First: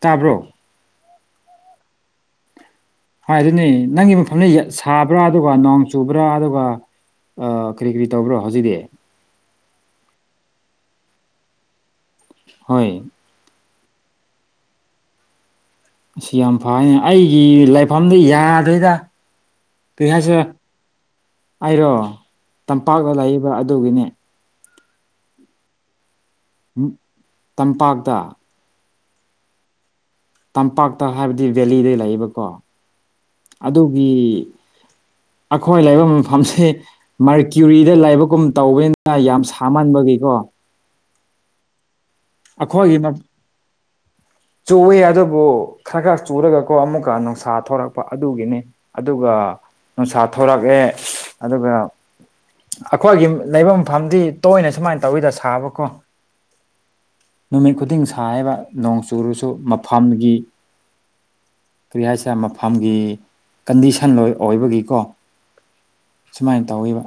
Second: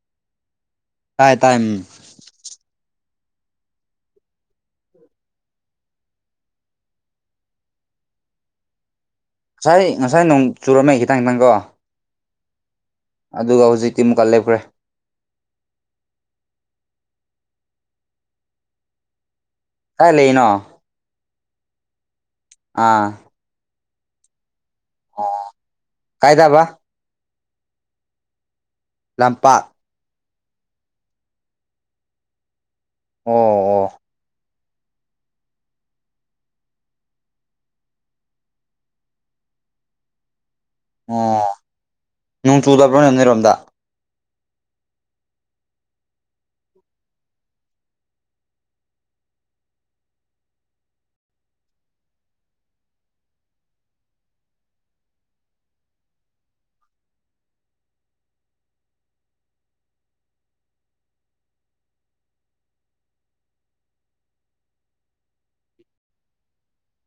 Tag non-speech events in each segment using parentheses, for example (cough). ꯇꯥꯕ꯭ꯔꯣ ꯇꯇ ꯍꯥꯏ ꯑꯗꯨꯅꯤ ꯅꯪꯒꯤ ꯃꯐꯝꯁ ꯁꯥꯕ꯭ꯔꯥ ꯑꯗꯨꯒ ꯅꯣꯡ ꯆꯨꯕ꯭ꯔꯥ ꯑꯗꯨꯒ ꯀꯔꯤ ꯀꯔꯤ ꯇꯧꯕ꯭ꯔꯣ ꯍꯧꯖꯤꯛꯗꯤ ꯉꯁꯥꯏ ꯉꯁꯥꯏ ꯅꯣꯡ ꯆꯨꯔꯝꯃꯦ ꯈꯤꯇꯪ ꯈꯤꯇꯪꯀꯣ ꯍꯣꯏ ꯑꯗꯨꯒ ꯍꯧꯖꯤꯛꯇꯤ ꯑꯃꯨꯛꯀ ꯂꯦꯞꯈ꯭ꯔꯦ ꯑꯁꯤ ꯌꯥꯝ ꯐꯅꯤ ꯑꯩꯒꯤ ꯂꯥꯏꯐꯝꯗ ꯌꯥꯗꯣꯏꯗ ꯀꯔꯤ ꯀꯥꯏ ꯍꯥꯏꯁꯔꯦ ꯂꯩꯔꯤꯅꯣ ꯑꯩꯔꯣ ꯑꯥ ꯇꯝꯄꯥꯛꯇ ꯂꯩꯕ ꯑꯗꯨꯒꯤꯅꯦ ꯑꯣ ꯀꯥꯏꯗꯕ ꯇꯝꯄꯥꯛꯇ ꯂꯝꯄꯥꯛ ꯇꯝꯄꯥꯛꯇ ꯍꯥꯏꯕꯗꯤ ꯕꯦꯂꯤꯗꯩ ꯂꯩꯌꯦꯕꯀꯣ ꯎ ꯑꯗꯨꯒꯤ ꯑꯩꯈꯣꯏ ꯂꯩꯕ ꯃꯐꯝꯁꯦ ꯃꯥꯔꯀ꯭ꯌꯨꯔꯤꯗ ꯂꯥꯏꯕꯛꯒꯨꯝ ꯇꯧꯕꯅꯤꯅ ꯌꯥꯝ ꯁꯥꯃꯟꯕꯒꯤꯀꯣ ꯑꯣ ꯅꯅꯨꯡ ꯆꯨꯗꯕ꯭ꯔꯣ ꯅ ꯅꯩꯔꯣꯝꯗ ꯆꯨꯏ ꯑꯗꯨꯕꯨ ꯈꯔ ꯈꯔ ꯆꯨꯔꯒꯀꯣ ꯑꯃꯨꯛꯀ ꯅꯨꯡꯁꯥ ꯊꯣꯔꯛꯄ ꯑꯗꯨꯒꯤꯅꯤ ꯑꯗꯨꯒ ꯅꯨꯡꯁꯥ ꯊꯣꯔꯛꯑꯦ ꯑꯗꯨꯒ ꯑꯩꯈꯣꯏꯒꯤ ꯂꯩꯐꯝ ꯃꯐꯝꯗꯤ ꯇꯣꯏꯅ ꯁꯨꯃꯥꯏꯅ ꯇꯧꯋꯤꯗ ꯁꯥꯕꯀꯣ ꯅꯨꯃꯤꯠ ꯈꯨꯗꯤꯡ ꯁꯥꯕ ꯅꯣꯡ ꯆꯨꯔꯁꯨ ꯃꯐꯝꯒꯤ ꯀꯔꯤ ꯍꯥꯏꯁꯦ ꯃꯐꯝꯒꯤ ꯀꯟꯗꯤꯁꯟ ꯂꯣꯏ ꯑꯣꯏꯕꯒꯤꯀꯣ ꯁꯨꯃꯥꯏꯅ ꯇꯧꯋꯕ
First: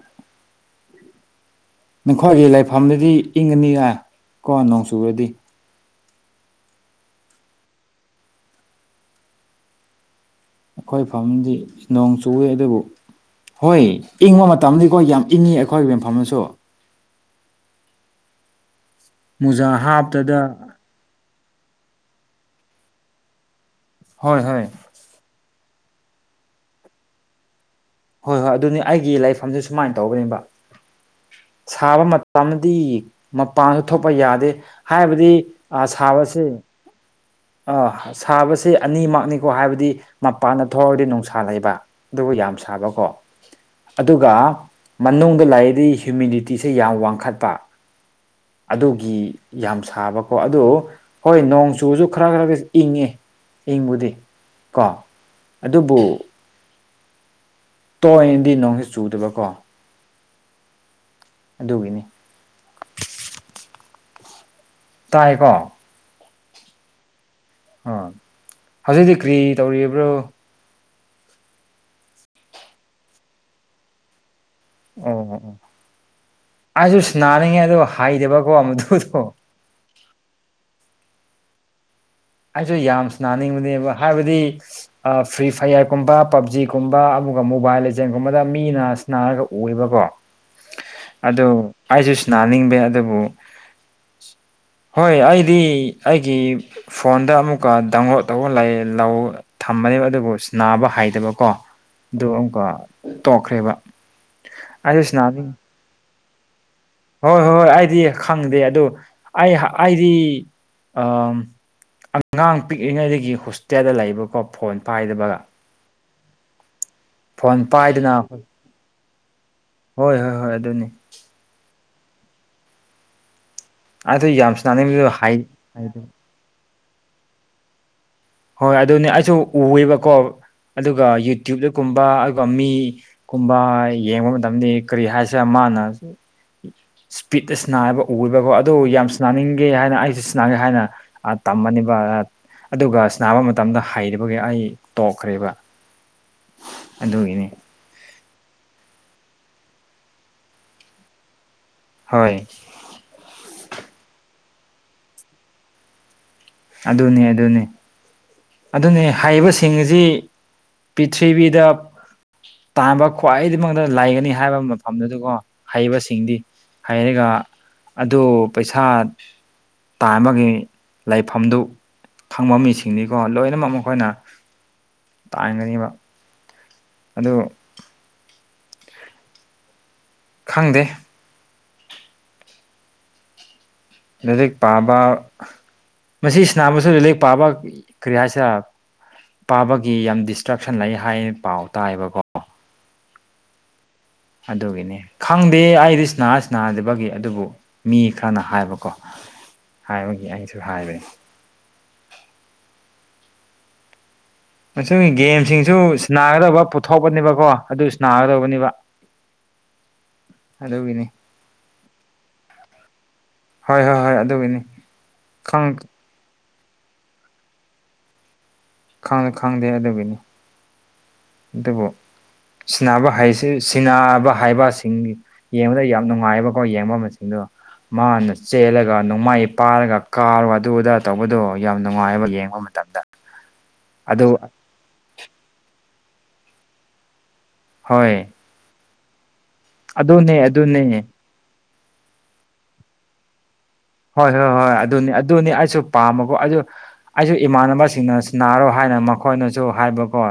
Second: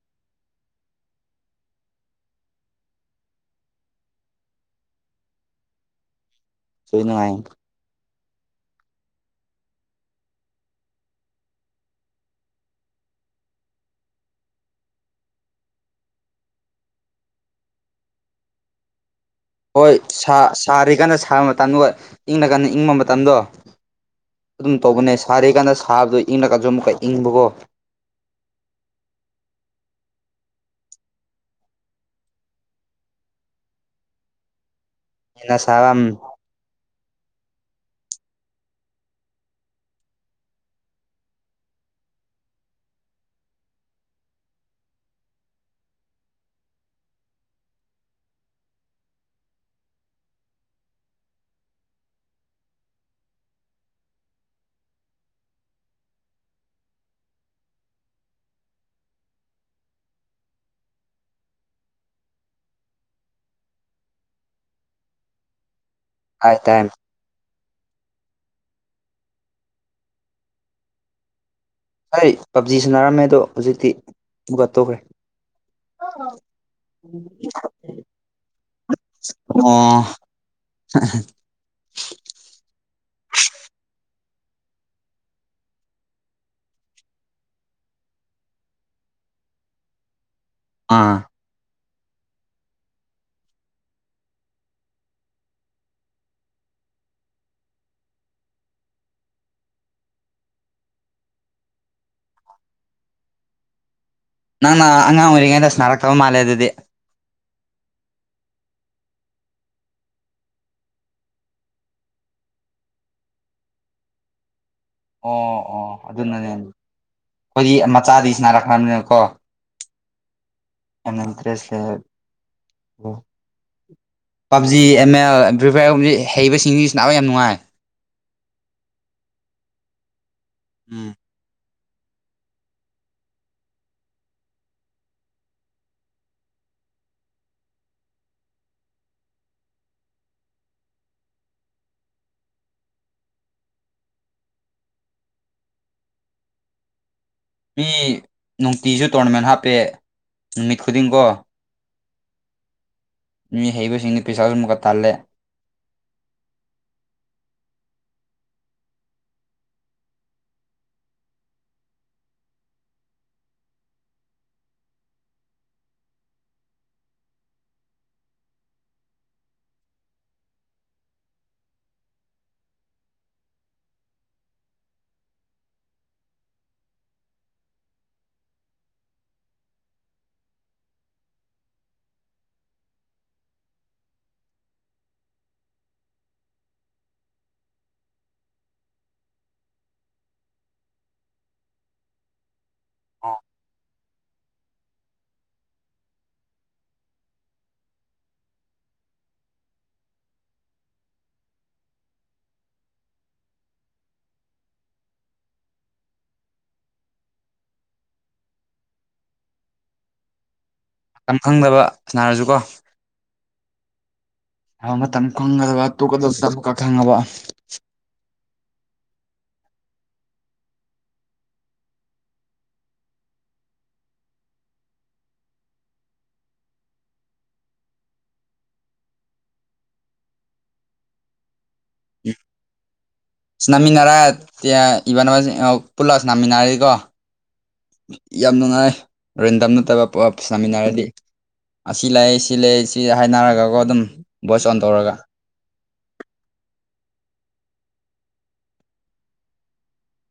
ꯅꯈꯣꯏꯒꯤ ꯂꯥꯏꯐꯝꯗꯗꯤ ꯏꯪꯉꯅꯤ ꯌꯥ ꯀꯣ ꯅꯣꯡ ꯆꯨꯔꯗꯤ ꯁꯣꯏꯅꯅꯨꯡꯉꯥꯏ ꯑꯩꯈꯣꯏ ꯐꯝꯗꯤ ꯅꯣꯡ ꯆꯨꯏ ꯑꯗꯨꯕꯨ ꯍꯣꯏ ꯏꯪꯕ ꯃꯇꯝꯗꯤꯀꯣ ꯌꯥꯝ ꯏꯪꯉꯤ ꯑꯩꯈꯣꯏꯒꯤ ꯌꯦꯟꯐꯝꯅꯁꯨ ꯃꯨꯖꯥ ꯍꯣꯏ ꯍꯥꯞꯇꯗ ꯁꯥꯔꯤ ꯀꯥꯟꯟꯅ ꯁꯥꯕ ꯃꯇꯝꯗꯣ ꯍ ꯏꯪꯅ ꯀꯟꯅ ꯏꯪꯕ ꯃꯇꯝꯗꯣ ꯍꯣꯏ ꯍꯣꯏ ꯑꯗꯨꯝ ꯇꯧꯕꯅꯦ ꯁꯥꯔꯤꯀꯥꯟꯗ ꯁꯥꯕꯗꯨꯣ ꯏꯪꯂꯒꯖꯝꯨꯛꯀ ꯏꯪꯕꯀꯣ ꯍꯣꯏ ꯍꯣꯏ ꯑꯗꯨꯅꯤ ꯑꯩꯒꯤ ꯂꯥꯏꯔꯤꯛꯐꯝꯁꯦ ꯁꯨꯃꯥꯏꯅ ꯇꯧꯒꯅꯦꯕ ꯁꯥꯕ ꯃꯇꯝꯗꯤ ꯃꯄꯥꯟꯁꯨ ꯊꯣꯛꯄ ꯌꯥꯗꯦ ꯍꯥꯏꯕꯗꯤ ꯍꯦꯟꯅ ꯁꯥꯕ ꯎꯝ ꯁꯥꯕꯁ ꯑ ꯁꯥꯕꯕꯁꯤ ꯑꯅꯤꯃꯛꯅꯤꯀꯣ ꯍꯥꯏꯕꯗꯤ ꯃꯄꯥꯟꯗ ꯊꯣꯛꯑꯒꯗꯤ ꯅꯨꯡꯁꯥ ꯂꯩꯕ ꯑꯗꯨꯕꯨ ꯌꯥꯝ ꯁꯥꯕꯀꯣ ꯑꯗꯨꯒ ꯃꯅꯨꯡꯗ ꯂꯥꯛꯏꯗꯤ ꯍ꯭ꯌꯨꯃꯤꯗꯤꯇꯤꯁꯦ ꯌꯥꯝ ꯋꯥꯡꯈꯠꯄ ꯑꯗꯨꯒꯤ ꯌꯥꯝ ꯁꯥꯕꯀꯣ ꯑꯗꯨ ꯍꯣꯏ ꯅꯣꯡ ꯆꯨꯁꯨ ꯈꯔ ꯈꯔꯒ ꯏꯪꯉꯦ ꯏꯪꯕꯨꯗꯤ ꯀꯣ ꯑꯗꯨꯕꯨ ꯇꯣꯛꯅꯗꯤ ꯅꯣꯡꯁꯤ ꯆꯨꯗꯕꯀꯣ ꯑꯗꯨꯒꯤꯅꯤ ꯇꯥꯏꯀꯣ ꯍꯥꯏꯥꯏ ꯇꯥꯏ ꯎ ꯍꯧꯖꯤꯛꯇꯤ ꯀꯔꯤ ꯇꯧꯔꯤꯕ꯭ꯔꯣ ꯍꯥꯏ ꯄꯞꯖꯤꯁꯨꯟꯅꯔꯝꯃꯦ ꯑꯗꯣ ꯍꯧꯖꯤꯛꯇꯤ ꯑꯃꯨꯛꯀ ꯇꯣꯛꯈ꯭ꯔꯦ ꯑꯣ ꯑꯣ ꯑꯩꯁꯨ ꯁꯥꯟꯅꯅꯤꯡꯉꯦ ꯑꯗꯣ ꯍꯥꯏꯗꯕꯀꯣ ꯃꯗꯨꯗꯣ ꯑꯣ ꯑꯩꯁꯨ ꯌꯥꯝ ꯁꯥꯟꯅꯤꯡꯕꯅꯦꯕ ꯍꯥꯏꯕꯗꯤ ꯐ꯭ꯔꯤ ꯐꯌꯥꯔꯒꯨꯝꯕ ꯄꯕꯖꯤꯒꯨꯝꯕ ꯑꯗꯨꯒ ꯃꯣꯕꯥꯏꯜ ꯂꯦꯖꯦꯟꯒꯨꯝꯕꯗ ꯃꯤꯅꯅꯥꯁ ꯅꯥꯔꯒ ꯎꯕꯀꯣ (inaudible) ꯑꯥ ꯑꯗꯨꯗ ꯑꯩꯁꯨ ꯁꯥꯟꯅꯤꯡꯕꯦ ꯑꯗꯨꯕꯨ ꯍꯣꯏ ꯑꯩꯗꯤ ꯑꯩꯒꯤ ꯐꯣꯟꯗ ꯑꯃꯨꯛꯀ ꯗꯥꯎꯟꯂꯣꯗ ꯇꯧꯕ ꯂꯩ ꯂꯧ ꯊꯝꯕꯅꯦꯕ ꯑꯗꯨꯕꯨ ꯅꯥꯕ ꯍꯩꯗꯕꯀꯣ ꯑꯗꯨꯣ ꯑꯃꯨꯛꯀ ꯇꯣꯛꯈ꯭ꯔꯦꯕ ꯅꯪꯅ ꯑꯩꯁꯨ ꯑꯉꯥꯡ ꯁꯅꯥꯅꯤꯡ ꯑꯣꯏꯔꯤꯉꯩꯗ ꯅꯥꯔꯛꯇꯕ ꯃꯥꯜꯂꯦ ꯑꯗꯨꯗꯤ ꯍꯣꯏ ꯍꯣꯏ ꯍꯣꯏ ꯑꯩꯗꯤ ꯈꯪꯗꯦ ꯑꯗ ꯑꯩ ꯑꯩꯗꯤ ꯑ ꯑꯉꯥꯡ ꯄꯤꯛꯂꯤꯉꯩꯗꯒꯤ ꯍꯣꯁꯇꯦꯜꯗ ꯂꯩꯕꯀꯣ ꯐꯣꯟ ꯄꯥꯏꯗꯕꯒ ꯑꯣ ꯑꯣ ꯑꯗꯨꯅꯅꯦ ꯐꯣꯟ ꯑꯩꯈꯣꯏꯒꯤ ꯄꯥꯏꯗꯅ ꯃꯆꯥꯗꯤ ꯁꯅꯥꯔꯛꯈ꯭ꯔ꯭ꯕꯅꯤꯅꯀꯣ ꯍꯣꯏ ꯍꯣꯏ ꯍꯣꯏ ꯑꯗꯨꯅꯤ ꯑ ꯅꯇ꯭ꯔꯦꯁꯦ ꯑꯗꯨ ꯌꯥꯝ ꯄꯞꯖꯤ ꯁꯅꯥꯅꯤꯡꯕꯗꯣ ꯑꯦꯝ ꯍꯥꯏ ꯑꯦꯜ ꯐ꯭ꯔꯤꯐꯥꯏꯌꯔ ꯍꯩꯕꯁꯤꯡꯁꯤ ꯁꯥꯟꯅꯕ ꯌꯥꯝ ꯅꯨꯡꯉꯥꯏ ꯍꯣꯏ ꯑꯗꯨꯅꯦ ꯑꯩꯁꯨ ꯎꯑꯦꯕꯀꯣ ꯑꯗꯨꯒ ꯎꯝ ꯌꯨꯇ꯭ꯌꯨꯕꯇꯒꯨꯝꯕ ꯑꯗꯨꯒ ꯃꯤ ꯨꯀꯨꯕ ꯌꯦꯡꯕ ꯃꯇꯝꯗꯤ ꯀꯔꯤ ꯍꯥꯏꯁꯦꯔꯥ ꯃꯥꯅ ꯏꯁꯄꯤꯗ ꯁꯥꯟꯅꯥꯕ ꯎꯕꯀꯣ ꯑꯗꯨ ꯌꯥꯝꯁꯥꯟꯅꯅꯤꯡꯒꯦ ꯍꯥꯏꯅ ꯑꯩꯁꯤ ꯁꯅꯥꯒꯦ ꯍꯥꯏꯅ ꯇꯝꯃꯕꯅꯦꯕ ꯑꯗꯨꯒ ꯅꯥꯕ ꯃꯇꯝꯗ ꯍꯩꯔꯤꯕꯒꯤ ꯑꯩ ꯇꯣꯛꯈ꯭ꯔꯦꯕ ꯑꯗꯨꯒꯤꯅꯤ ꯃꯤ ꯅꯨꯡꯇꯤꯖꯨ ꯇꯣꯔꯅꯥꯃꯦꯟ ꯍꯥꯞꯄꯦ ꯅꯨꯃꯤꯠ ꯈꯨꯗꯤꯡꯀꯣ ꯍꯣꯏ ꯃꯤ ꯍꯩꯕ ꯁꯤꯡꯗꯤ ꯄꯩꯁꯥꯁꯨ ꯑꯃꯨꯛꯀ ꯇꯥꯟꯔꯦ ꯑꯗꯨꯅꯦ ꯑꯗꯨꯅꯦ ꯑꯗꯨꯅꯦ ꯍꯥꯏꯔꯤꯕꯁꯤꯡ ꯑꯁꯤ ꯄꯤꯔꯤꯊꯤꯕꯤꯗ ꯇꯥꯟꯕ ꯈ꯭ꯋꯥꯏꯗꯤꯃꯛꯇ ꯂꯩꯒꯅꯤ ꯍꯥꯏꯕ ꯃꯐꯝꯗꯨꯗꯀꯣ ꯍꯩꯕꯁꯤꯡꯗꯤ ꯍꯥꯏꯔꯒ ꯑꯗꯨ ꯄꯩꯁꯥ ꯇꯥꯟꯕꯒꯤ ꯂꯩꯐꯝꯗꯨ ꯈꯪꯕ ꯃꯤꯁꯤꯡꯅꯤ ꯑꯣ ꯂꯣꯏꯅꯃꯛ ꯃꯈꯣꯏꯅ ꯇꯥꯡꯒꯅꯦꯕ ꯑꯗꯨ ꯈꯪꯗꯦ ꯂꯩꯔꯤꯛ ꯄꯥꯕ ꯃꯁꯤ ꯁꯥꯟꯅꯕꯁꯨ ꯂꯩꯂꯤꯛ ꯄꯥꯕ ꯀꯔꯤ ꯍꯥꯏꯁꯤꯔꯥ ꯄꯥꯕꯒꯤ ꯌꯥꯝ ꯗꯤꯁꯇ꯭ꯔꯛꯁꯟ ꯂꯩ ꯍꯥꯏ ꯄꯥꯎ ꯇꯥꯏꯌ ꯦꯕꯀꯣ ꯑꯥ ꯑꯗꯨꯒꯤꯅꯤ ꯈꯪꯗꯦ ꯑꯩꯗꯤ ꯁꯅꯥ ꯁꯥꯟꯅꯥꯗꯕꯒꯤ ꯑꯗꯨꯕꯨ ꯃꯤ ꯈꯔꯅ ꯍꯥꯏꯕꯀꯣ ꯍꯥꯏꯕꯒꯤ ꯑꯩꯅꯁꯨ ꯍꯥꯏꯕꯅꯤ ꯃꯁꯤ ꯒꯦꯝꯁꯤꯡꯁꯨ ꯁꯤ ꯅꯥꯒꯗꯧꯕ ꯄꯨꯊꯣꯛꯄꯅꯦꯕꯀꯣ ꯑꯗꯨ ꯅꯥꯒꯗꯧꯕꯅꯦꯕ ꯑꯗꯨꯒꯤꯅꯦ ꯌꯥꯝ ꯈꯪꯗꯕ ꯁꯥꯟꯅꯔꯁꯨ ꯀꯣ ꯍꯣꯏ ꯍꯣꯏ ꯍꯣꯏ ꯑꯗꯨꯒꯤꯅꯤ ꯃꯇꯝ ꯈꯪ ꯈꯪꯒꯗꯕ ꯇꯣꯛꯀꯗꯕꯀ ꯈꯪꯉꯕ ꯈꯪꯗꯦ ꯈꯪꯗꯦ ꯑꯗꯨꯒꯤꯅꯤ ꯑꯗꯨꯕꯨ ꯁꯥꯟꯅꯕ ꯍꯥꯏꯁꯤ ꯁꯥꯟꯅꯕ ꯍꯥꯏꯕꯁꯤꯡꯒꯤ ꯌꯦꯡꯕꯗ ꯌꯥꯝ ꯅꯨꯡꯉꯥꯏꯑꯕꯀꯣ ꯌꯦꯡꯕ ꯃꯁꯤꯡꯗꯣ ꯃꯥꯅ ꯆꯦꯜꯂꯒ ꯅꯣꯡꯃꯥꯏ ꯄꯥꯔꯒ ꯀꯥꯔꯣ ꯑꯗꯨ ꯑꯗꯥ ꯇꯧꯕꯗꯣ ꯌꯥꯝ ꯅꯨꯡꯉꯥꯏꯕ ꯌꯦꯡꯕ ꯃꯇꯝꯗ ꯁꯅꯥꯃꯤꯟꯅꯔ ꯑꯗꯨ ꯇꯌꯥ ꯏꯕꯥꯟꯅꯕꯁꯤꯡ ꯑꯧ ꯄꯨꯜꯂ ꯁꯅꯥꯃꯤꯟꯅꯔꯤꯀꯣ ꯍꯣꯏ ꯌꯥꯝ ꯅꯨꯡꯉꯥꯏ ꯔꯦꯟꯗꯝ ꯅꯠꯇꯕ ꯄꯞ ꯑꯗꯨꯅꯦ ꯑꯗꯨꯅꯦ ꯁꯥꯥꯃꯤꯟꯅꯔꯗꯤ ꯑꯁꯤ ꯂꯥꯛꯑꯦ ꯁꯤ ꯂꯩ ꯁꯤ ꯍꯥꯏꯅꯔꯒ ꯀꯣ ꯑꯗꯨꯝ ꯍꯣꯏ ꯍꯣꯏ ꯚꯣꯏꯁ ꯍꯣꯏ ꯑꯣꯟ ꯑꯗꯨꯅꯤ ꯇꯧꯔꯒ ꯑꯗꯨꯅꯤ ꯑꯩꯁꯨ ꯄꯥꯝꯕꯀꯣ ꯑꯗꯨ ꯑꯩꯁꯨ ꯏꯃꯥꯟꯅꯕꯁꯤꯡꯅ ꯁꯅꯥꯔꯣ ꯍꯥꯏꯅ ꯃꯈꯣꯏꯅꯁꯨ ꯍꯥꯏꯕꯀꯣ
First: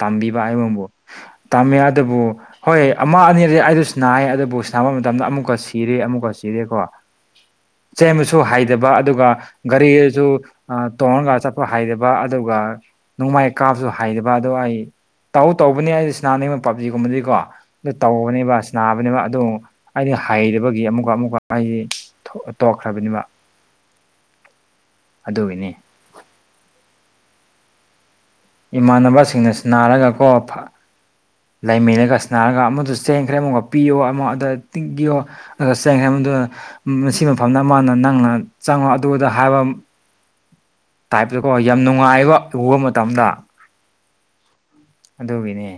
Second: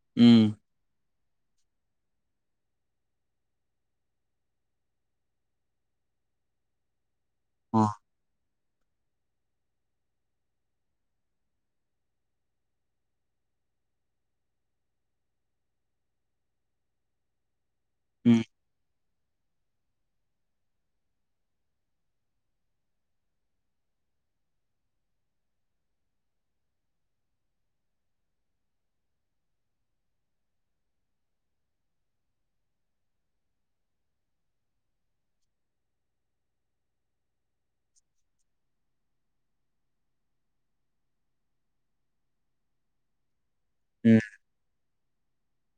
ꯇꯝꯕꯤꯕ ꯎꯝ ꯑꯩꯉꯣꯟꯕꯨ ꯇꯝꯃꯦ ꯑꯗꯨꯕꯨ ꯍꯣꯏ ꯑꯃ ꯑꯅꯤꯔꯗꯤ ꯑꯩꯗꯨ ꯁꯨꯅꯥꯏ ꯑꯗꯨꯕꯨ ꯁꯅꯥꯕ ꯃꯇꯝꯗ ꯑꯃꯨꯛꯀ ꯁꯤꯔꯦ ꯑꯃꯨꯛꯀ ꯁꯤꯔꯦꯀꯣ ꯑꯣ ꯁꯦꯝꯕꯁꯨ ꯍꯩꯗꯕ ꯑꯗꯨꯒ ꯒꯥꯔ꯭ꯤꯌꯖꯨ ꯑ ꯇꯣꯡꯉꯒ ꯆꯠꯄ ꯍꯩꯗꯕ ꯑꯗꯨꯒ ꯅꯣꯡꯃꯥꯏ ꯀꯥꯞꯖꯨ ꯍꯩꯗꯕ ꯑꯗꯣ ꯑꯩ ꯇꯧ ꯇꯧꯕꯅꯤ ꯑꯩꯩ ꯏꯁꯅꯥꯅꯤꯡꯕ ꯄꯥꯞꯖꯤꯒꯨꯝꯕꯗꯤꯀꯣ ꯑꯗꯨ ꯎꯝ ꯇꯧꯕꯅꯦꯕ ꯁꯅꯥꯕꯅꯦꯕ ꯑꯗꯨ ꯑꯩꯗꯤ ꯍꯩꯔꯕꯒꯤ ꯑꯃꯨꯛꯀ ꯑꯃꯨꯛꯀ ꯑꯩꯖꯤ ꯊꯣ ꯇꯣꯛꯈ꯭ꯔꯕꯅꯤꯕ ꯑꯗꯨꯒꯤꯅꯤ ꯏꯃꯥꯟꯅꯕꯁꯤꯡꯅ ꯁꯅꯥꯔꯒꯀꯣ ꯂꯩꯃꯤꯅꯒ ꯑ꯭ꯁꯅꯥꯔꯒ ꯑꯃꯗꯨ ꯆꯦꯡꯈ꯭ꯔꯦ ꯑꯃꯨꯛꯒ ꯄꯤꯌꯣ ꯑꯃꯣ ꯑꯗꯥ ꯇꯤꯡꯒꯤꯌꯣ ꯑꯗꯨꯒ ꯆꯦꯡꯈꯦ ꯃꯗꯨ ꯃꯁꯤ ꯃꯐꯝꯗ ꯃꯅ ꯅꯪꯅ ꯆꯪꯉꯣ ꯑꯗꯨ ꯑꯗ ꯍꯥꯏꯕ ꯇ꯭ꯥꯏ꯭ꯞꯇꯨꯗꯀꯣ ꯌꯥꯝ ꯅꯨꯡꯉꯥꯏꯕ ꯋꯣꯝ ꯃꯇꯝꯗ ꯎꯝ ꯑꯗꯨꯒꯤꯅꯦ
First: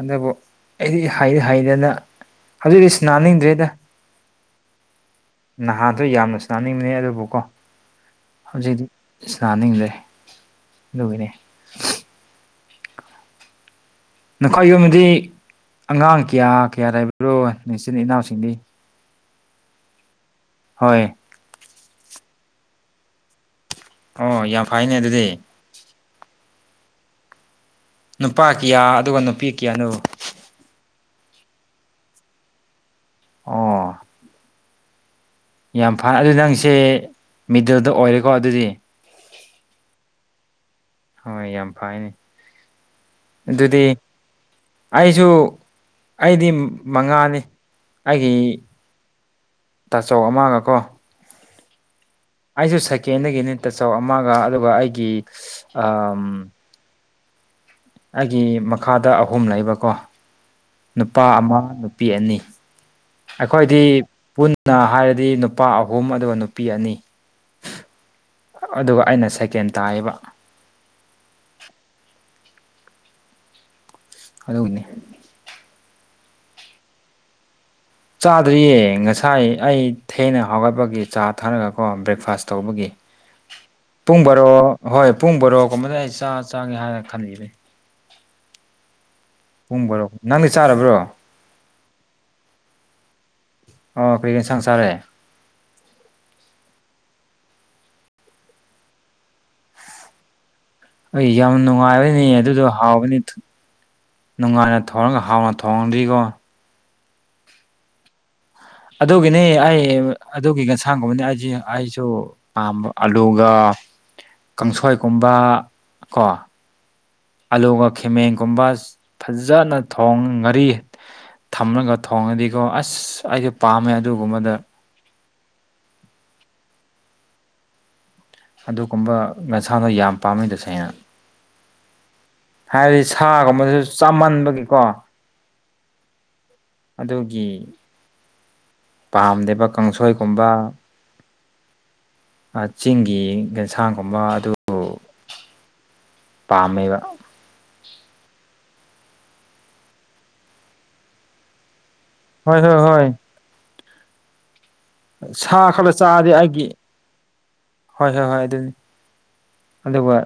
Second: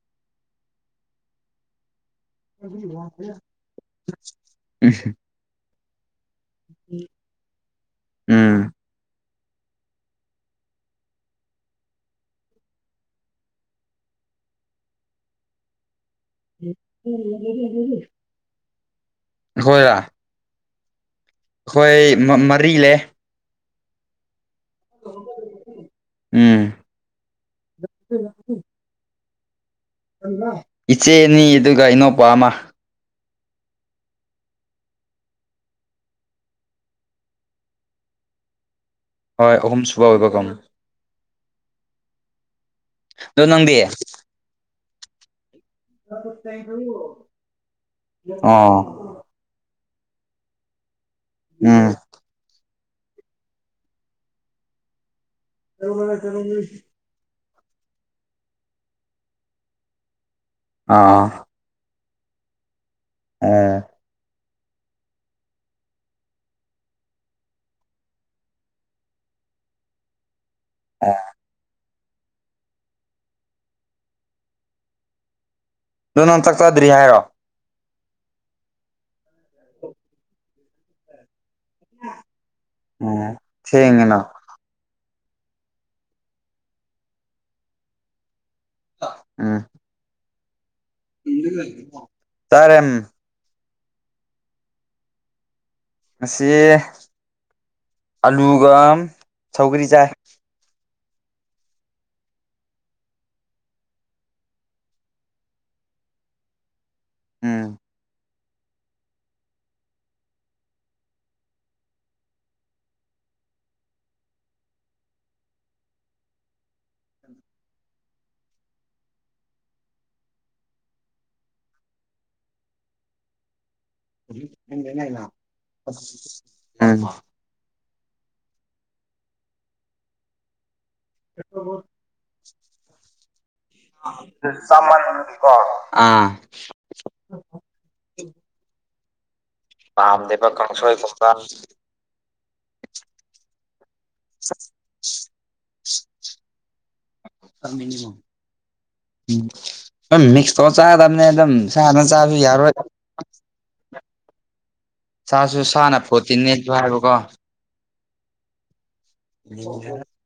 ꯑꯗꯨꯕꯨ ꯑꯩꯗꯤ ꯍꯥꯏꯗꯤ ꯍꯥꯏꯗꯅ (unintelligible) ꯎꯝꯍꯝ ꯅꯍꯥꯗꯣ ꯌꯥꯝꯅ ꯁꯅꯅꯤꯡꯕꯅꯦ ꯑꯗꯨꯕꯨꯀꯣ ꯎꯝ ꯍꯧꯖꯤꯛꯇꯤ ꯏꯁꯥꯅꯤꯡꯗꯔꯦ ꯑꯗꯨꯒꯤꯅꯦ ꯅꯈꯣꯏ ꯌꯨꯝꯕꯗꯤ ꯑꯉꯥꯡ ꯀꯌꯥ ꯀꯌꯥ ꯂꯩꯥꯏꯕꯤꯔꯣ ꯅꯤꯆꯤꯟ ꯏꯅꯥꯎꯁꯤꯡꯗꯤ ꯍꯣꯏ ꯑꯈꯣꯏ ꯃ ꯃꯔꯤ ꯂꯦ ꯑꯣ ꯌꯥꯝ ꯐꯥꯏꯅꯦ ꯑꯗꯨꯗꯤ ꯎꯝ ꯅꯨꯄꯥ ꯀꯤꯌꯥ ꯑꯗꯨꯒ ꯅꯨꯄꯤ ꯀꯤꯌꯥꯅꯣ ꯏꯆꯦ ꯑꯅꯤ ꯑꯗꯨꯒ ꯏꯅꯧꯄꯥ ꯑꯃ ꯑꯣ ꯌꯥꯝ ꯐꯔ ꯑꯗꯨ ꯅꯪꯁꯦ ꯃꯤꯗꯜꯗ ꯑꯣꯏꯔꯦꯀꯣ ꯑꯗꯨꯗꯤ ꯍꯣꯏ ꯑꯍꯨꯝ ꯁꯨꯕ ꯑꯣꯏꯕ ꯀꯝ ꯍꯣꯏ ꯌꯥꯝ ꯐꯌꯦꯅꯦ ꯑꯗꯣ ꯅꯪꯗꯤ ꯑꯗꯨꯗꯤ ꯑꯩꯖꯨ ꯑꯩꯗꯤ ꯃ ꯃꯉꯥꯅꯤ ꯑꯩꯒꯤ ꯑꯣ ꯇꯥꯆꯧ ꯑꯃꯒꯀꯣ ꯎꯝ ꯑꯩꯁꯨ ꯁꯦꯀꯦꯟꯗꯒꯤꯅꯤ ꯇꯆꯧ ꯑꯃꯒ ꯑꯗꯨꯒ ꯑꯩꯒꯤ ꯑꯝ (unintelligible) ꯑꯩꯒꯤ ꯃꯈꯥꯗ ꯑꯍꯨꯝ ꯂꯩꯕꯀꯣ ꯅꯨꯄꯥ ꯑꯥ ꯑꯃ ꯅꯨꯞ__ ꯄꯤ ꯑꯅꯤ ꯎꯝ ꯑꯩꯈꯣꯏꯗꯤ ꯄꯨꯟ ꯅ ꯍꯥꯏꯔꯗꯤ ꯅꯨꯄꯥ ꯑꯍꯨꯝ ꯑꯗꯨꯒ ꯅꯨꯄꯤ ꯑꯅꯤ ꯑꯗꯨꯒ ꯑꯩꯅ ꯁꯦꯀꯦꯟ ꯇꯥꯏꯌꯦꯕ ꯑꯥ ꯑꯗꯨꯎꯅꯦ ꯗꯨ ꯅꯪ ꯆꯥꯛꯆꯗ꯭ꯔꯤ ꯍꯥꯏꯔꯣ ꯆꯥꯗ꯭ꯔꯤꯌꯦ ꯉꯁꯥꯏ ꯑꯩ ꯊꯦꯡꯅ ꯍꯧꯒꯠꯄꯒꯤ ꯆꯥ ꯊꯥꯔꯒꯀꯣ ꯕ꯭ꯔꯦꯛꯐꯥꯁ ꯇꯧꯕꯒꯤ ꯎꯝ ꯊꯦꯡꯉꯦꯅ ꯄꯨꯡ ꯕꯥꯔꯣ ꯑꯍꯣꯏ ꯄꯨꯡ ꯕꯣꯔꯣꯒꯨꯝꯕꯗ ꯑꯩ ꯆꯥ ꯆꯪꯒꯦ ꯍꯥꯏꯅ ꯈꯟꯂꯤꯕꯩ ꯎꯝ ꯄꯨꯝꯕꯔꯣ ꯅꯪꯗꯤ ꯆꯥꯔꯕ꯭ꯔꯣ ꯆꯥꯔꯦ ꯑꯣ ꯀꯩ ꯌꯦꯟꯁꯥꯡ ꯆꯔꯦ ꯉꯁꯤ ꯑꯂꯨꯒ ꯁꯧꯒ꯭ꯔꯤ ꯆꯥꯏ ꯑꯩ ꯌꯥꯝ ꯅꯨꯡꯉꯥꯏꯕꯅꯦ ꯑꯗꯨꯗꯣ ꯍꯥꯎꯕꯅꯤ ꯅꯨꯡꯉꯥꯏꯅ ꯊꯣꯡꯔꯒ ꯍꯥꯎꯅ ꯊꯣꯡꯉꯗꯤꯒꯣ ꯎꯝ ꯑꯗꯨꯒꯤꯅꯦ ꯑꯩ ꯑꯗꯨꯒꯤ ꯉꯁꯥꯡꯒꯨꯝꯕꯅꯦ ꯑꯖꯤ ꯑꯩꯁꯨ ꯑꯥ ꯑꯂꯨꯒ ꯀꯥꯡꯁꯣꯏꯒꯨꯝꯕ ꯀꯣ ꯑꯂꯨꯒ ꯈꯃꯦꯟꯒꯨꯝꯕ ꯐꯖꯅ ꯊꯣꯡꯉꯒ ꯉꯥꯔꯤ ꯊꯥꯛꯑꯒ ꯊꯣꯡꯉꯗꯤꯀꯣ ꯑꯁ ꯑꯩꯗꯣ ꯄꯥꯝꯃꯦ ꯍꯧꯖꯤꯛ ꯑꯗꯨꯒꯨꯝꯕꯗ ꯅꯪ (unintelligible) (unintelligible) ꯑꯪ ꯑꯗꯨꯒꯨꯝꯕ ꯅꯁꯥꯗꯣ ꯌꯥꯝ ꯄꯥꯝꯃꯤ ꯇꯁꯦꯡꯅ (unintelligible) ꯍꯥꯏꯕꯗꯤ ꯁꯥꯒꯨꯝꯕꯗꯁꯨ ꯇꯤ ꯆꯥꯃꯟꯕꯒꯤꯀꯣ ꯆꯥꯝꯃꯛ ꯈꯤꯀꯣ ꯑ ꯑꯗꯨꯒꯤ ꯄꯥꯝꯗꯦꯕ ꯄꯝꯗꯦꯕ ꯀꯥꯡꯁꯣꯏꯒꯨꯝꯕ ꯀꯪꯁꯨ ꯍꯣꯏ ꯀꯨꯝ ꯆꯤꯡꯒꯤ ꯌꯦꯟꯁꯥꯡꯒꯨꯝꯕ ꯑꯗꯨ ꯄꯥꯝꯃꯦꯕ ꯃꯤꯛꯁ ꯇꯧꯔ ꯆꯥꯒꯗꯕꯅꯦ ꯑꯗꯨꯝ ꯏꯁꯥꯅ ꯆꯥꯁꯨ ꯍꯣꯏ ꯌꯥꯔꯣꯏ ꯍꯣꯏ ꯍꯣꯏ ꯁꯥꯁꯨ ꯁꯥ ꯈꯔ ꯁꯥꯅ ꯆꯥꯔꯗꯤ ꯐꯣꯠꯇꯤ ꯑꯩꯒꯤ ꯅꯦꯖꯨ ꯍꯥꯏꯌꯦꯕꯀꯣ ꯍꯣꯏ ꯍꯣꯏ ꯍꯣꯏ ꯑꯗꯨꯅꯤ ꯑꯗꯨꯒ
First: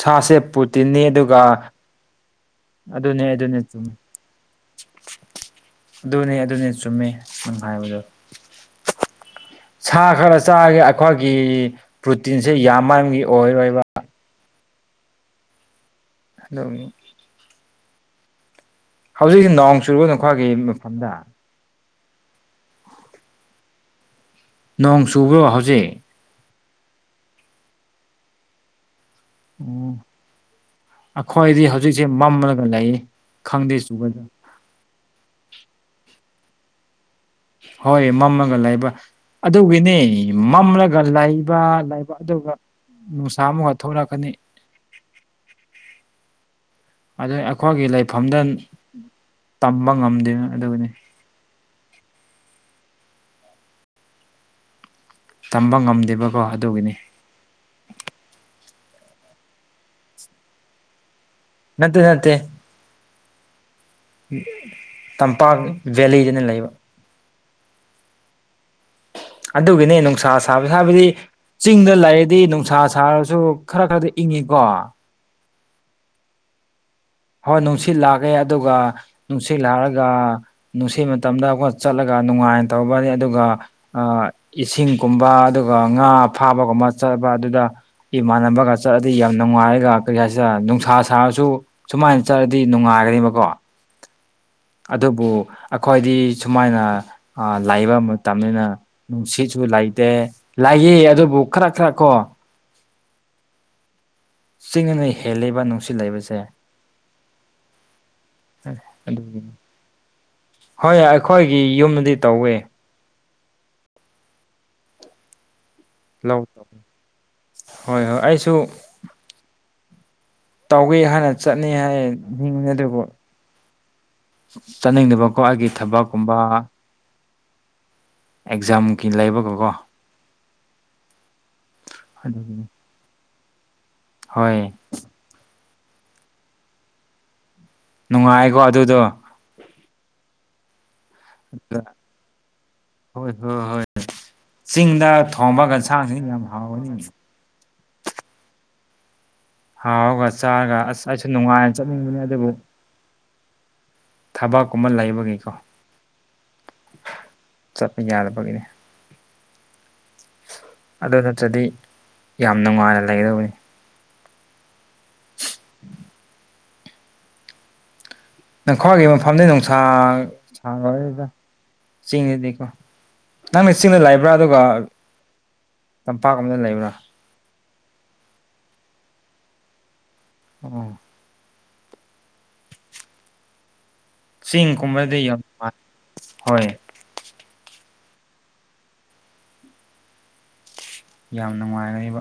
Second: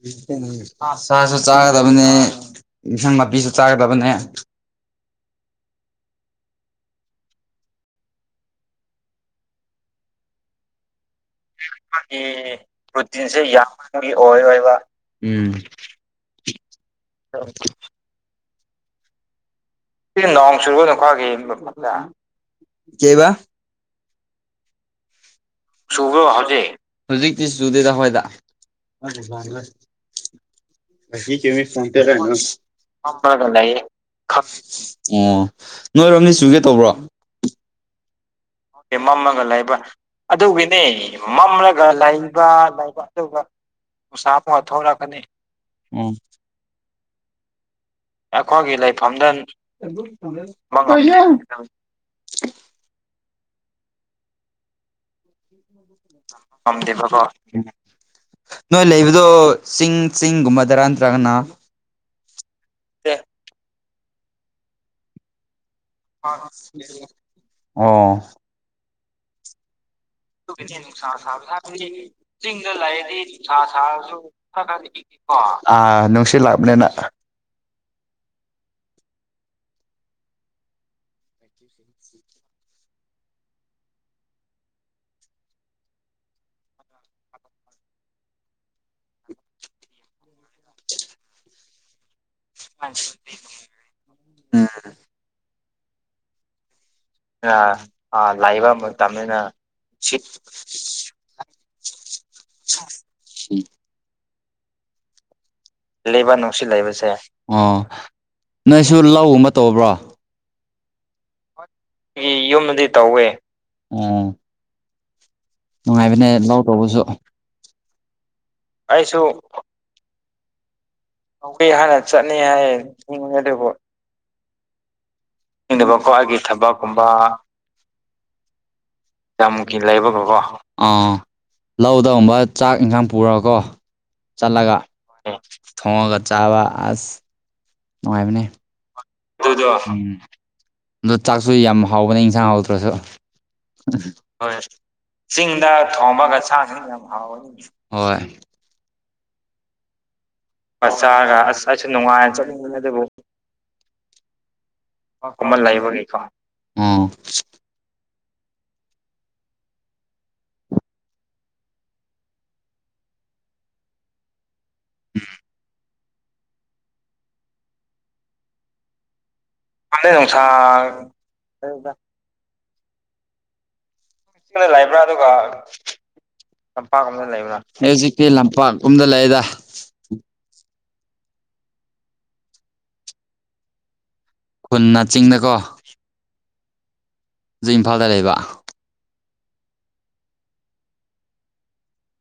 ꯁꯥꯁꯦ ꯄ꯭ꯔꯣꯇꯤꯟꯅꯤ ꯑꯗꯨꯒ ꯑꯗꯨꯅꯦ ꯏꯟꯁꯥꯡ ꯑꯗꯨꯅꯦ ꯅꯥꯄꯤꯁꯨ ꯑꯗꯨꯅꯦ ꯆꯨꯝꯃꯦ ꯆꯥꯒꯗꯕꯅꯦ ꯑꯗꯨꯅꯦ ꯑꯗꯨꯅꯦ ꯆꯨꯝꯃꯦ ꯅꯪꯍꯥꯏꯕꯗꯣ ꯁꯥ ꯈꯔ ꯆꯥꯒꯦ ꯑꯩꯈꯣꯏꯒꯤ ꯄ꯭ꯔꯣꯇꯤꯟꯁꯦ ꯌꯥꯝꯃꯟꯕꯒꯤ ꯑꯣꯏꯔꯣꯏꯕ ꯅꯪꯒꯤ ꯑꯣꯏꯔꯣꯏꯕ ꯎꯝ ꯑꯗꯨꯒꯤ ꯍ (inaudible) ꯍꯧꯖꯤꯛꯁꯨ ꯅꯣꯡ ꯆꯨꯕ ꯅꯣꯡ ꯅꯈꯣꯏꯒꯤ ꯆꯨꯕꯒꯤ ꯃꯐꯝꯗ ꯑꯩꯈꯣꯏꯒꯤ ꯀꯩꯕ ꯅꯣꯡ ꯆꯨꯕ꯭ꯔꯣ ꯍꯧꯖꯤꯛ ꯆꯨꯕ꯭ꯔꯣ ꯍꯧꯖꯤꯛ ꯍꯧꯖꯤꯛꯇꯤ ꯆꯨꯗꯦꯗ ꯍꯣꯏꯗ ꯎꯝ ꯉꯁꯤ ꯑꯩꯈꯣꯏꯗꯤ ꯐꯣꯟ ꯍꯧꯖꯤꯛꯁꯦ ꯇꯦꯔꯦꯉꯪ ꯃꯝꯂꯒ ꯂꯩ ꯑꯝꯄꯒ ꯈꯪꯗꯦ ꯂꯩꯌꯦ ꯆꯨꯒꯗ꯭ꯔꯥ ꯈꯛ (inaudible) ꯑꯣ ꯅꯣꯏꯔꯣꯝꯗꯤ ꯆꯨꯒꯦ ꯇꯧꯕ꯭ꯔꯣ ꯍꯣꯏ ꯃꯝꯃꯦ__ ꯑꯣꯗꯨꯒꯤꯅꯦ ꯃꯝꯂꯒ ꯂꯩꯕ ꯑꯗꯨꯒꯤꯅꯦ ꯃꯝꯂꯒ ꯂꯩꯕ ꯃꯝꯂꯒ ꯂꯩꯕ ꯑꯗꯨꯒ ꯂꯩꯕ ꯑꯗꯨꯒ ꯅꯨꯡꯁꯥ ꯑꯃꯨꯛꯀ ꯅꯨꯡꯁꯥ ꯊꯣꯛꯂꯛꯀꯅꯤ ꯑꯃꯨꯛꯒ ꯊꯣꯔꯛꯀꯅꯤ ꯎꯝ ꯑꯗꯨ ꯑꯩꯈꯣꯏꯒꯤ ꯂꯩꯐꯝꯗ ꯇꯝꯕ ꯉꯝꯗꯦꯅ ꯑꯗꯨꯅꯤ ꯍ ꯇꯝꯕ ꯉꯝꯗꯦꯕ ꯉꯝꯗꯦꯕꯀꯣ ꯅꯣꯏ ꯂꯩꯕꯗꯣ ꯆꯤꯡ ꯆꯤꯡꯒꯨꯝꯕꯗꯔ ꯅꯠꯇ꯭ꯔꯒꯅ ꯅꯠꯇꯦ ꯅꯠꯇꯦ ꯇꯝꯄꯥꯛ ꯚꯦꯂꯤꯗꯅ ꯂꯩꯕ (unintelligible) ꯑꯣ ꯑꯗꯨꯒꯤꯅꯤ ꯅꯨꯡꯁꯥ ꯁꯥꯕ ꯍꯥꯏꯕꯗꯤ ꯆꯤꯡꯗ ꯂꯩꯔꯗꯤ ꯆꯤꯡꯗ ꯅꯨꯡꯁꯥ ꯂꯩꯔꯗꯤ ꯁꯥꯔꯁꯨ ꯈꯔ ꯈꯔꯗꯤ ꯏꯪꯉꯤꯀꯣ ꯑꯣ ꯑ ꯅꯨꯡꯁꯤꯠ ꯂ꯭ꯥꯛꯕꯅꯦꯅ ꯍꯣ ꯅꯨꯡꯁꯤꯠ ꯂꯥꯛꯔꯦ ꯑꯗꯨꯒ ꯅꯨꯡꯁꯤꯠ ꯂꯥꯔꯒ ꯅꯨꯡꯁꯤꯠ ꯃꯇꯝꯗ ꯑꯩꯈꯣꯏ ꯆꯠꯂꯒ ꯅꯨꯡꯉꯥꯏꯅ ꯇꯧꯕꯅꯤ ꯑꯗꯨꯒ ꯏꯁꯤꯡꯒꯨꯝꯕ ꯑꯗꯨꯒ ꯉꯥ ꯐꯥꯕꯒꯨꯝꯕ ꯆꯠꯄ ꯑꯗꯨꯗ ꯏꯃꯥꯟꯅꯕꯒ ꯆꯠꯔꯗꯤ ꯌꯥꯝ ꯅꯨꯡꯉꯥꯏꯔꯒ ꯀꯔꯤ ꯍꯥꯏꯁꯤꯔ ꯅꯨꯡꯁꯥ ꯁꯥꯔꯁꯨ ꯁꯨꯃꯥꯏꯟ ꯆꯠꯔꯗꯤ ꯅꯨꯡꯉꯥꯏꯒꯅꯦꯕꯀꯣ ꯎꯝ ꯑꯗꯨꯕꯨ ꯑꯩꯈꯣꯏꯗꯤ ꯁꯨꯃꯥꯏꯅ ꯑ ꯂꯥꯏꯕ ꯑꯥ ꯃꯇꯝꯅꯤꯅ ꯂꯩꯕ ꯃꯇꯝꯅꯤꯅ ꯅꯨꯡꯁꯤꯠꯁꯨ ꯂꯩꯇꯦ ꯅꯨꯡꯁꯤꯠ ꯂꯥꯏꯌꯦ ꯑꯗꯨꯕꯨ ꯈꯔ ꯈꯔ ꯀꯣ ꯎ ꯆꯤꯡꯅ ꯍꯦꯜꯂꯤꯕ ꯅꯨꯡꯁꯤꯠ ꯂꯩꯕ ꯂꯩꯕꯁꯦ ꯅꯨꯡꯁꯤꯠ ꯂꯩꯕꯁꯦ ꯑꯣ ꯅꯣꯏꯁꯨ ꯑꯗꯨ ꯂꯧꯒꯨꯝ ꯑꯃ ꯇꯧꯕ꯭ꯔꯣ ꯍꯣꯏ ꯑꯩꯈꯣꯏꯒꯤ ꯌꯨꯝ ꯑꯩꯒꯤ ꯌꯨꯝꯗꯤ ꯇꯧꯋꯦ ꯎ ꯅꯨꯡꯉꯥꯏꯕꯅꯦ ꯂꯧ ꯇꯧꯕꯁꯨ ꯍꯣꯏ ꯍꯣꯏ ꯑꯩꯁꯨ ꯑꯩꯥꯏꯁꯨ ꯇꯧꯒꯦ ꯍꯥꯟꯅ ꯍꯧꯒꯦ ꯆꯠꯅꯤ ꯍꯥꯟꯅ ꯍꯥꯏ ꯆꯠꯅꯤ ꯅꯤꯡꯅꯤ ꯍꯥꯏ ꯑꯗꯨꯕꯨ ꯑꯗꯨꯕꯨ ꯆꯠꯅꯤꯡꯕꯀꯣꯠ ꯑꯩꯒꯤ ꯅꯤꯡꯗꯕꯀꯣ ꯊꯕꯛꯀꯨꯝꯕ ꯑꯩꯒꯤ ꯊꯕꯛꯀꯨꯝꯕ ꯑꯦꯛꯖꯥꯝ ꯀ ꯂꯥꯏ ꯌꯥꯝꯃꯨꯀꯤ ꯂꯩꯕꯒꯀꯣ ꯑꯥ ꯂꯧꯗꯒꯨꯝꯕ ꯑꯗꯨꯒꯤꯅꯤ ꯆꯥꯛ ꯏꯟꯈꯥꯡ ꯄꯨꯔꯒꯀꯣ ꯍꯣꯏ ꯆꯠꯂꯒ ꯊꯣꯡꯉꯒ ꯆꯥꯕ ꯑꯁ ꯅꯨꯡꯉꯥꯏꯀꯣ ꯑꯗꯨꯗꯣ ꯗꯝ (inaudible) ꯑꯗꯣ ꯆꯥꯛꯁꯨ ꯌꯥꯝ ꯍꯥꯎꯕꯅꯦ ꯏꯟꯁꯥꯡ ꯍꯥꯎꯗ꯭ꯔꯁꯨ ꯍꯣꯏ ꯍꯣꯏ ꯍꯣꯏ ꯍꯣꯏ ꯆꯤꯡꯗ ꯊꯣꯡꯕ ꯆꯤꯡꯗ ꯒꯟꯁꯥꯡꯁꯤꯡ ꯊꯣꯝꯃꯒ ꯌꯥꯝ ꯊ ꯌꯥꯝ ꯍꯥꯎꯒꯅꯤ ꯍꯥꯎ ꯍꯣꯏ ꯍ ꯍꯒꯁ ꯍ ꯆꯥꯔꯒ ꯑꯁ ꯑꯁꯨ ꯅꯨꯡꯉꯥꯏꯔ ꯆꯠꯅꯤꯡꯕꯅꯤ ꯑꯗꯨꯕꯨ ꯊꯕꯛꯀꯨꯝ ꯂꯩꯕ ꯀꯃꯟ ꯂꯩꯕꯒꯤꯀꯣ ꯆꯠꯄ ꯌꯥꯗꯕꯒꯤꯅꯤ ꯑꯗꯨ ꯅꯠꯇ꯭ꯔꯗꯤ ꯌꯥꯝ ꯅꯨꯡꯉꯥꯏꯅ ꯂꯩꯒꯗꯕꯅꯤ ꯎꯝ ꯅꯪꯈ꯭ꯋꯥꯒꯤ ꯃꯐꯝꯗꯤ ꯅꯨꯡꯁꯥ ꯈꯪꯗꯦ ꯅꯨꯡꯁꯥ ꯁꯥꯥꯡꯈꯣꯏꯗ ꯆꯤꯡꯗꯗꯤꯀꯣ ꯅꯪꯅ ꯆꯤꯡꯅ ꯂꯩꯕ꯭ꯔꯥ ꯑꯗꯨꯒ ꯆꯤꯡꯗ ꯂꯩꯕ꯭ꯔꯥ ꯇꯝꯄꯥꯛ ꯑꯃꯅ ꯂꯩꯕ꯭ꯔꯥ ꯂꯩꯕ꯭ꯔ ꯑꯩ ꯍꯧꯖꯤꯛꯇꯤ ꯂꯝꯄꯥꯛ ꯀꯨꯝꯗ ꯂꯩꯑꯦꯗ ꯎꯝ ꯈꯨꯟꯅ ꯆꯦꯡꯒꯨꯝꯕꯗꯤ ꯌꯥꯝ ꯆꯤꯡꯗꯀꯣ ꯋꯥ ꯍꯣꯏ ꯍꯧꯖꯤꯛ ꯏꯝꯐꯥꯜꯗ ꯂꯩꯕ ꯌꯥꯝ ꯅꯨꯡꯉꯥꯏꯔꯔꯤꯕ